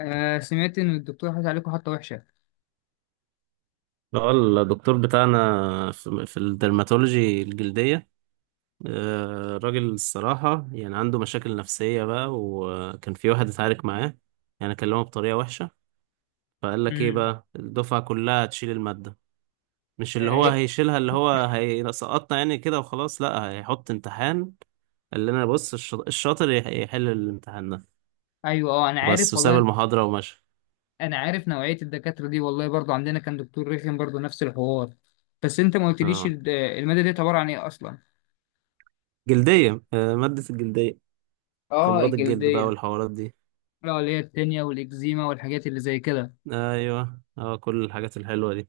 آه سمعت ان الدكتور حاطط عليكم حطه وحشه. اه الدكتور بتاعنا في الدرماتولوجي الجلدية. راجل الصراحة يعني عنده مشاكل نفسية بقى، وكان في واحد اتعارك معاه يعني كلمه بطريقة وحشة. فقال لك ايه امم. بقى، الدفعة كلها هتشيل المادة. مش آه، اللي هو إيه. هيشيلها، اللي هو هيسقطنا يعني كده وخلاص، لا هيحط امتحان. قال لنا بص، الشاطر يحل الامتحان ده ايوه، اه انا وبس، عارف وساب والله. المحاضرة ومشى. انا عارف نوعيه الدكاتره دي والله، برضو عندنا كان دكتور رخم برضو نفس الحوار. بس انت ما قلتليش اه، الماده دي عباره عن ايه اصلا. جلدية. آه، مادة الجلدية، اه، أمراض الجلد بقى الجلديه. والحوارات دي. لا، اللي هي التانية والاكزيما والحاجات اللي زي كده. ايوه اه، كل الحاجات الحلوه دي.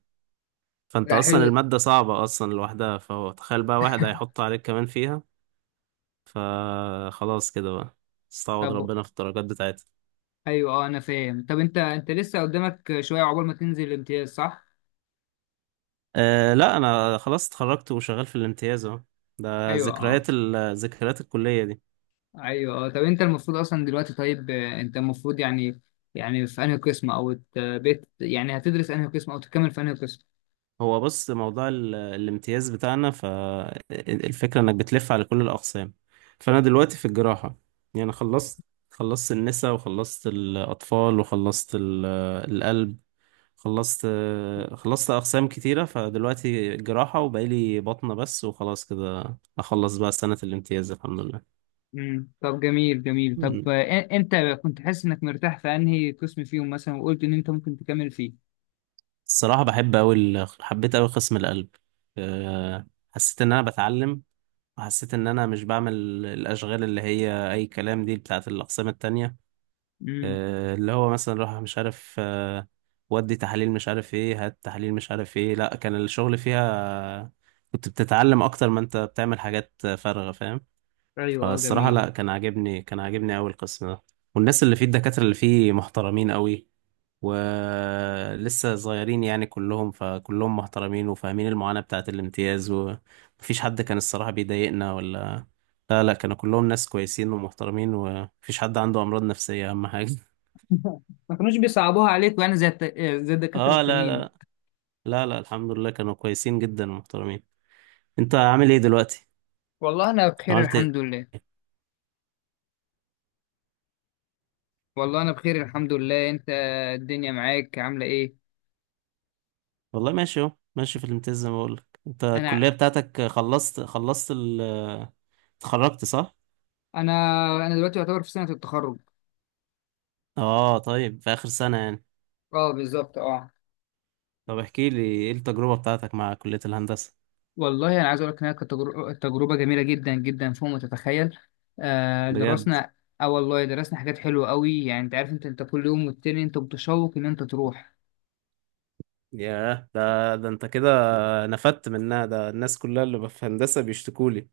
فانت لا اصلا حلو. الماده صعبه اصلا لوحدها، فهو تخيل بقى واحد هيحط عليك كمان فيها. فخلاص كده بقى، استعوض طب. ربنا في الدرجات بتاعتها. ايوه، اه انا فاهم. طب انت لسه قدامك شويه عقبال ما تنزل الامتياز، صح؟ أه لا، انا خلاص اتخرجت وشغال في الامتياز اهو. ده ايوه ذكريات اه. ذكريات الكليه دي. ايوه، آه. طب انت المفروض اصلا دلوقتي، طيب، انت المفروض يعني، يعني في انهي قسم او ت- بت يعني هتدرس انهي قسم او تكمل في انهي قسم. هو بص، موضوع الامتياز بتاعنا، فالفكره انك بتلف على كل الاقسام. فانا دلوقتي في الجراحه، يعني خلصت. خلصت النساء وخلصت الأطفال وخلصت القلب. خلصت. خلصت أقسام كتيرة، فدلوقتي جراحة وبقالي بطنة بس، وخلاص كده أخلص بقى سنة الامتياز الحمد لله. امم. طب جميل جميل. طب، مم. انت كنت حاسس انك مرتاح في انهي قسم فيهم مثلا، وقلت ان انت ممكن تكمل فيه. الصراحة بحب أوي حبيت أوي قسم القلب. أه، حسيت إن أنا بتعلم، وحسيت إن أنا مش بعمل الأشغال اللي هي أي كلام دي بتاعة الأقسام التانية. امم. أه، اللي هو مثلا روح مش عارف أه، ودي تحاليل مش عارف إيه، هات تحاليل مش عارف إيه. لأ، كان الشغل فيها كنت بتتعلم أكتر ما أنت بتعمل حاجات فارغة، فاهم. ايوه اه فالصراحة جميل. لا، كان عاجبني، كان عاجبني أوي القسم ده. والناس اللي فيه، الدكاترة اللي فيه محترمين أوي، ولسه صغيرين يعني كلهم. فكلهم محترمين وفاهمين المعاناة بتاعة الامتياز، ومفيش حد كان الصراحة بيضايقنا ولا. لا، كانوا كلهم ناس كويسين ومحترمين، ومفيش حد عنده أمراض نفسية، أهم حاجة. ما كانوش بيصعبوها عليك يعني زي الت... آه، زي الدكاترة اه لا التانيين. لا. لا، الحمد لله كانوا كويسين جدا ومحترمين. انت عامل ايه دلوقتي؟ والله انا بخير عملت ايه؟ الحمد لله. والله انا بخير الحمد لله، انت؟ الدنيا معاك عاملة ايه؟ والله ماشي اهو، ماشي في الامتياز زي ما بقولك. انت الكلية انا بتاعتك خلصت، خلصت، اتخرجت صح؟ انا انا دلوقتي يعتبر في سنة التخرج. اه طيب، في آخر سنة يعني. اه بالظبط اه. طب احكي لي ايه التجربة بتاعتك مع كلية الهندسة. والله انا عايز اقول لك انها كانت تجربه جميله جدا جدا فوق ما تتخيل. آه بجد. درسنا. اه والله درسنا حاجات حلوه قوي يعني. انت عارف، انت كل يوم والتاني انت متشوق ان انت تروح. ياه، ده انت كده نفدت منها. ده الناس كلها اللي في هندسة بيشتكوا لي.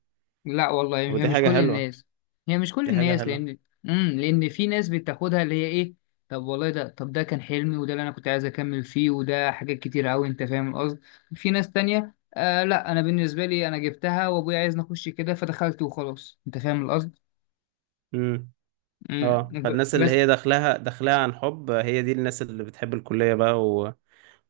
لا والله، طب هي دي مش حاجة كل حلوة، الناس. هي مش كل دي حاجة الناس حلوة. لان، امم، لان في ناس بتاخدها اللي هي ايه. طب والله ده، طب ده كان حلمي، وده اللي انا كنت عايز اكمل فيه، وده حاجات كتير قوي انت فاهم القصد. في ناس تانية آه. لا، انا بالنسبه لي انا جبتها وابويا عايز نخش كده، فدخلت وخلاص، انت فاهم القصد. امم. مم. اه، ب- فالناس اللي بس هي داخلها، داخلها عن حب، هي دي الناس اللي بتحب الكلية بقى و...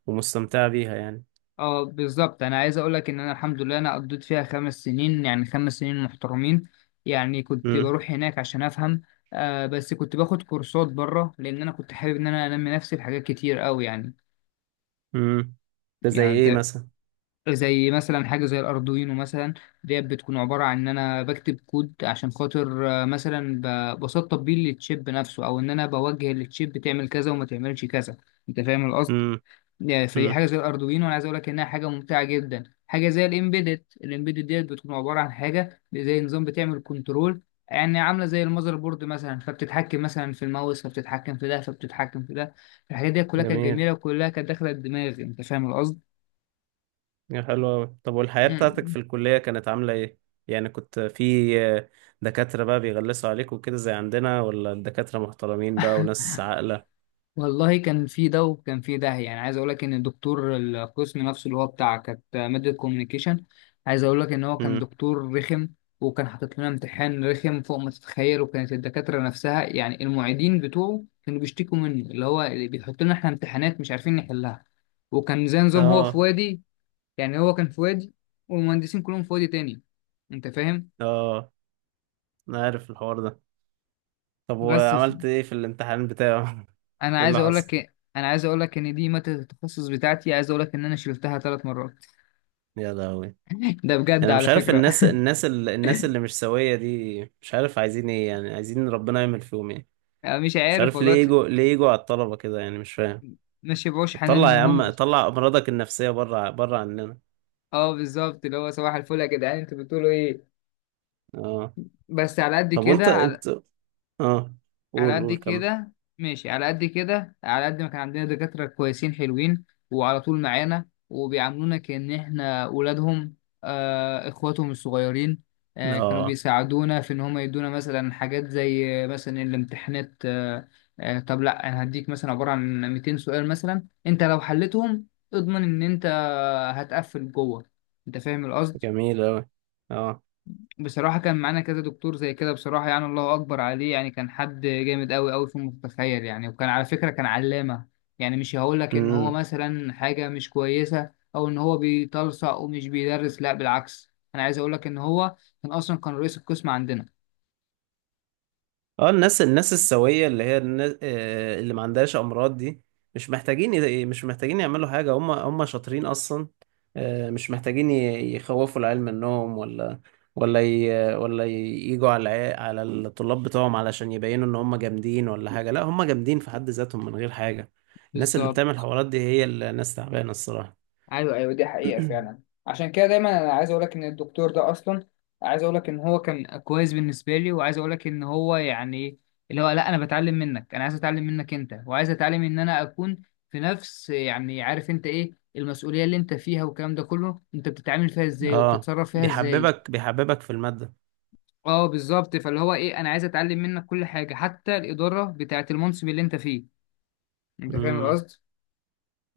ومستمتعة بيها يعني. اه بالظبط. انا عايز اقول لك ان انا الحمد لله انا قضيت فيها 5 سنين، يعني 5 سنين محترمين. يعني كنت امم. بروح هناك عشان افهم. آه بس كنت باخد كورسات بره، لان انا كنت حابب ان انا انمي نفسي في حاجات كتير قوي يعني. امم. ده زي يعني ايه انت، مثلا؟ زي مثلا حاجه زي الاردوينو مثلا. ديت بتكون عباره عن ان انا بكتب كود عشان خاطر، مثلا، بسطب بيه للتشيب نفسه، او ان انا بوجه للتشيب تعمل كذا وما تعملش كذا، انت فاهم القصد. امم. يعني فدي امم. حاجه زي الاردوينو، انا عايز اقول لك انها حاجه ممتعه جدا. حاجه زي الامبيدد. الامبيدد ديت بتكون عباره عن حاجه زي نظام بتعمل كنترول، يعني عامله زي المذر بورد مثلا، فبتتحكم مثلا في الماوس، فبتتحكم في ده، فبتتحكم في ده. الحاجات دي كلها كانت جميل. جميله، وكلها كانت داخله الدماغ، انت فاهم القصد؟ يا حلو أوي، طب والحياة بتاعتك في الكلية كانت عاملة إيه؟ يعني كنت في دكاترة بقى بيغلسوا عليك وكده زي عندنا، ولا الدكاترة محترمين بقى وناس عاقلة؟ والله كان في ده وكان في ده. يعني عايز اقول لك ان الدكتور القسم نفسه اللي هو بتاع، كانت ماده كوميونيكيشن. عايز اقول لك ان هو كان امم. دكتور رخم، وكان حاطط لنا امتحان رخم فوق ما تتخيل. وكانت الدكاتره نفسها، يعني المعيدين بتوعه، كانوا بيشتكوا منه. اللي هو اللي بيحط لنا احنا امتحانات مش عارفين نحلها. وكان زي نظام هو في آه. وادي، يعني هو كان في وادي، والمهندسين كلهم في وادي تاني، انت فاهم. آه أنا عارف الحوار ده. طب بس ف... وعملت إيه في الامتحان بتاعه؟ انا إيه عايز اللي اقول لك حصل؟ إيه، انا عايز اقول لك ان دي ماده التخصص بتاعتي. عايز اقول لك ان انا شلتها 3 مرات. يا لهوي. ده بجد أنا على مش عارف فكرة. الناس، الناس الناس اللي مش سوية دي، مش عارف عايزين إيه يعني، عايزين ربنا يعمل فيهم إيه؟ أنا مش مش عارف عارف والله ليه يجوا، ليه يجوا على الطلبة كده يعني، مش فاهم. ما شبعوش حنان طلع من يا هم. عم، طلع أمراضك النفسية بره، بره عننا. اه بالظبط، اللي هو صباح الفل يا جدعان انتوا بتقولوا ايه. آه. بس على قد طب وانت، كده، على انت اه على قول، قد قول كمل. كده ماشي. على قد كده على قد ما كان عندنا دكاترة كويسين حلوين، وعلى طول معانا وبيعاملونا كأن احنا أولادهم، آه، إخواتهم الصغيرين. آه كانوا اه بيساعدونا في إن هم يدونا مثلا حاجات زي، مثلا الامتحانات، آه. آه طب لأ، أنا هديك مثلا عبارة عن 200 سؤال مثلا، أنت لو حلتهم اضمن إن أنت هتقفل جوه، أنت فاهم القصد. جميل اوي. اه. بصراحة كان معانا كذا دكتور زي كده. بصراحة يعني الله أكبر عليه، يعني كان حد جامد أوي أوي فوق ما تتخيل يعني، وكان على فكرة كان علامة. يعني مش هقولك إن هو امم. مثلا حاجة مش كويسة أو إن هو بيتلصق ومش بيدرس. لا بالعكس، أنا عايز أقولك إن هو كان أصلا كان رئيس القسم عندنا. اه الناس، الناس السوية اللي هي الناس آه اللي ما عندهاش امراض دي، مش محتاجين مش محتاجين يعملوا حاجة، هم هم شاطرين اصلا. آه مش محتاجين يخوفوا العيال منهم ولا، ولا ي... ولا ي- يجوا على على الطلاب بتوعهم علشان يبينوا ان هم جامدين ولا حاجة. لا هم جامدين في حد ذاتهم من غير حاجة. الناس اللي بتعمل بالظبط. حوارات دي هي الناس تعبانة الصراحة. ايوه ايوه، دي حقيقة فعلا. عشان كده دايما انا عايز اقول لك ان الدكتور ده اصلا، عايز اقول لك ان هو كان كويس بالنسبة لي. وعايز اقول لك ان هو يعني، اللي هو لا، انا بتعلم منك. انا عايز اتعلم منك انت، وعايز اتعلم ان انا اكون في نفس، يعني عارف انت ايه المسؤولية اللي انت فيها والكلام ده كله، انت بتتعامل فيها ازاي اه، وبتتصرف فيها ازاي. بيحببك، بيحببك في المادة. اه بالظبط، فاللي هو ايه، انا عايز اتعلم منك كل حاجة حتى الإدارة بتاعة المنصب اللي انت فيه، انت فاهم امم. القصد؟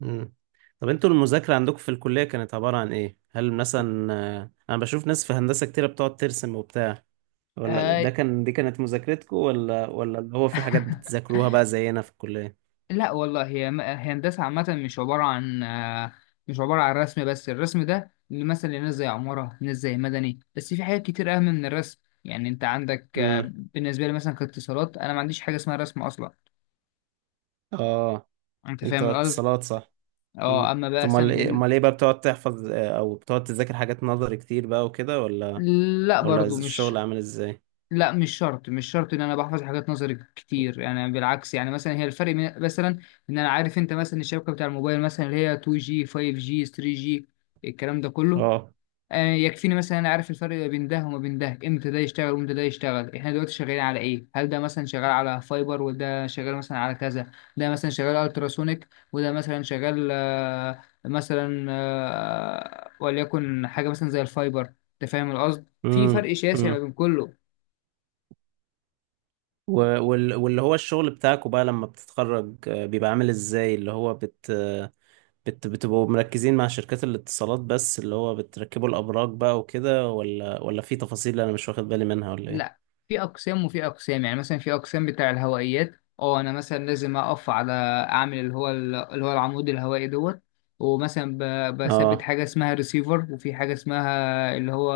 امم. طب انتوا المذاكرة عندكم في الكلية كانت عبارة عن ايه؟ هل مثلا آه، انا بشوف ناس في هندسة كتيرة بتقعد ترسم وبتاع، ولا آه. ده كان، دي كانت مذاكرتكم، ولا ولا اللي هو في حاجات بتذاكروها بقى زينا في الكلية؟ لا والله، هي هندسة عامة. مش عبارة عن، مش عبارة عن رسم بس. الرسم ده مثلا لناس زي عمارة، ناس زي مدني. بس في حاجات كتير أهم من الرسم يعني. أنت عندك، امم. بالنسبة لي مثلا كاتصالات، أنا ما عنديش حاجة اسمها رسم أصلا، اه أنت انت فاهم القصد؟ اتصالات صح؟ أه. امم. أما بقى امال ايه، امال ايه بقى، بتقعد تحفظ آه، او بتقعد تذاكر حاجات نظري كتير بقى وكده، ولا لا ولا برضو مش. الشغل عامل ازاي؟ لا مش شرط مش شرط ان انا بحفظ حاجات نظري كتير يعني. بالعكس، يعني مثلا هي الفرق مثلا، ان انا عارف، انت مثلا الشبكه بتاع الموبايل مثلا اللي هي 2G 5G 3G الكلام ده كله، اه. يكفيني مثلا انا عارف الفرق ما بين ده وما بين ده، امتى ده يشتغل وامتى ده يشتغل، احنا دلوقتي شغالين على ايه، هل ده مثلا شغال على فايبر وده شغال مثلا على كذا، ده مثلا شغال التراسونيك، وده مثلا شغال، آه، مثلا آه، وليكن حاجه مثلا زي الفايبر، انت فاهم القصد، في فرق شاسع ما امم. بين كله. و- واللي هو الشغل بتاعكوا بقى لما بتتخرج آه، بيبقى عامل ازاي؟ اللي هو بت آه، بت بتبقوا مركزين مع شركات الاتصالات بس، اللي هو بتركبوا الأبراج بقى وكده، ولا ولا في تفاصيل أنا مش واخد بالي منها، ولا لا، ايه؟ في اقسام وفي اقسام. يعني مثلا في اقسام بتاع الهوائيات. اه انا مثلا لازم اقف على، اعمل اللي هو العمود الهوائي دوت. ومثلا بثبت اه. حاجه اسمها ريسيفر. وفي حاجه اسمها اللي هو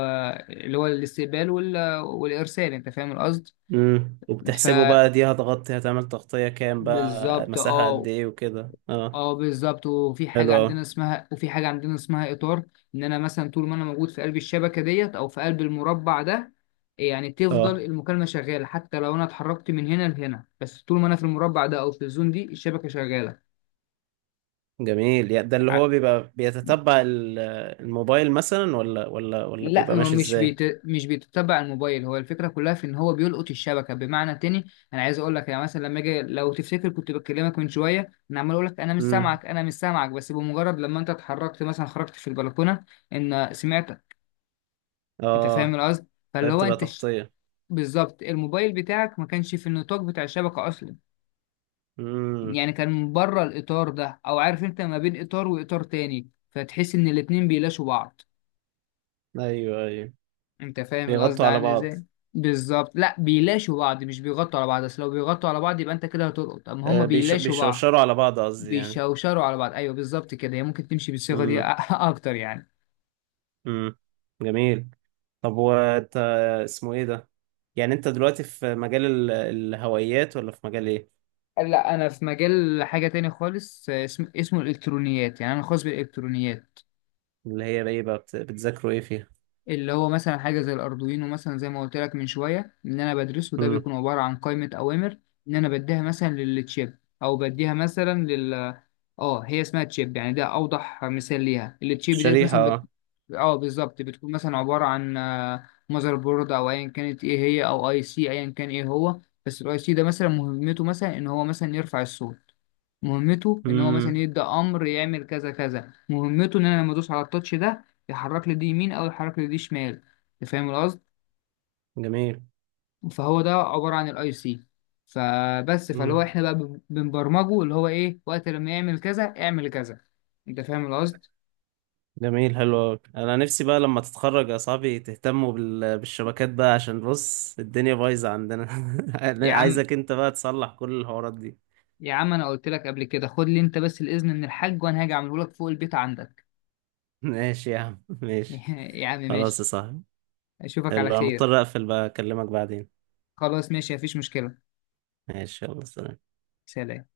اللي هو الاستقبال والارسال، انت فاهم القصد. امم. ف، وبتحسبوا بقى دي هتغطي، هتعمل تغطية كام بقى، بالظبط مساحة قد اه. ايه وكده اه. اه بالظبط. وفي حاجه حلو اوي. عندنا اسمها، وفي حاجه عندنا اسمها اطار. ان انا مثلا طول ما انا موجود في قلب الشبكه ديت او في قلب المربع ده، يعني تفضل اه. المكالمه شغاله حتى لو انا اتحركت من هنا لهنا. بس طول ما انا في المربع ده او في الزون دي الشبكه شغاله. جميل، يعني ده اللي ع- هو بيبقى بيتتبع الموبايل مثلا، ولا ولا ولا لا، بيبقى هو ماشي ازاي؟ مش بيتتبع الموبايل. هو الفكره كلها في ان هو بيلقط الشبكه. بمعنى تاني، انا عايز اقول لك، يعني مثلا لما اجي، لو تفتكر كنت بكلمك من شويه انا عمال اقول لك انا مش امم. سامعك انا مش سامعك، بس بمجرد لما انت اتحركت مثلا خرجت في البلكونه، ان سمعت، انت فاهم اه. القصد. فاللي طيب هو بتبقى انت ش... تغطية. بالظبط، الموبايل بتاعك ما كانش في النطاق بتاع الشبكة اصلا. امم. يعني كان من بره الاطار ده، او عارف انت ما بين اطار واطار تاني فتحس ان الاتنين بيلاشوا بعض، ايوه ايوه. انت فاهم القصد بيغطوا على عامل بعض. ازاي. بالظبط. لا، بيلاشوا بعض، مش بيغطوا على بعض. اصل لو بيغطوا على بعض يبقى انت كده هتلقط، اما هما آه، بيلاشوا بعض. بيشوشروا على بعض قصدي يعني. بيشوشروا على بعض، ايوه بالظبط كده، هي ممكن تمشي بالصيغة دي امم. اكتر يعني. امم. جميل. طب وانت، اسمه ايه ده، يعني انت دلوقتي في مجال الهوائيات، ولا في مجال ايه؟ لا، انا في مجال حاجة تاني خالص، اسمه الالكترونيات. يعني انا خاص بالالكترونيات. اللي هي بقى ايه بقى، بتذاكروا ايه فيها؟ اللي هو مثلا حاجة زي الأردوينو مثلا، زي ما قلت لك من شوية، إن أنا بدرسه، ده امم. بيكون عبارة عن قائمة أوامر إن أنا بديها مثلا للتشيب، أو بديها مثلا لل آه هي اسمها تشيب يعني. ده أوضح مثال ليها. التشيب ديت الشريحة مثلا اه. آه بالظبط بتكون مثلا عبارة عن ماذر بورد، أو أيا كانت إيه هي، أو أي سي أيا كان إيه هو. بس الأي سي ده مثلا مهمته مثلا إن هو مثلا يرفع الصوت. مهمته ان هو مثلا امم. يبدا امر يعمل كذا كذا. مهمته ان انا لما ادوس على التاتش ده يحرك لي دي يمين او يحرك لي دي شمال، انت فاهم القصد. جميل. فهو ده عباره عن الاي سي. فبس، فاللي هو امم. احنا بقى بنبرمجه اللي هو ايه وقت لما يعمل كذا اعمل كذا، انت فاهم القصد. جميل حلو أوي. انا نفسي بقى لما تتخرج يا صاحبي تهتموا بالشبكات بقى، عشان بص الدنيا بايظة عندنا. يا عم، عايزك انت بقى تصلح كل الحوارات دي. يا عم انا قلت لك قبل كده، خد لي انت بس الاذن من الحاج وانا هاجي اعمله لك فوق البيت عندك. ماشي يا عم، ماشي. يا عم خلاص يا ماشي. صاحبي. اشوفك على يلا، انا خير. مضطر اقفل بقى، اكلمك بعدين. خلاص ماشي مفيش مشكله. ماشي، يلا سلام. سلام.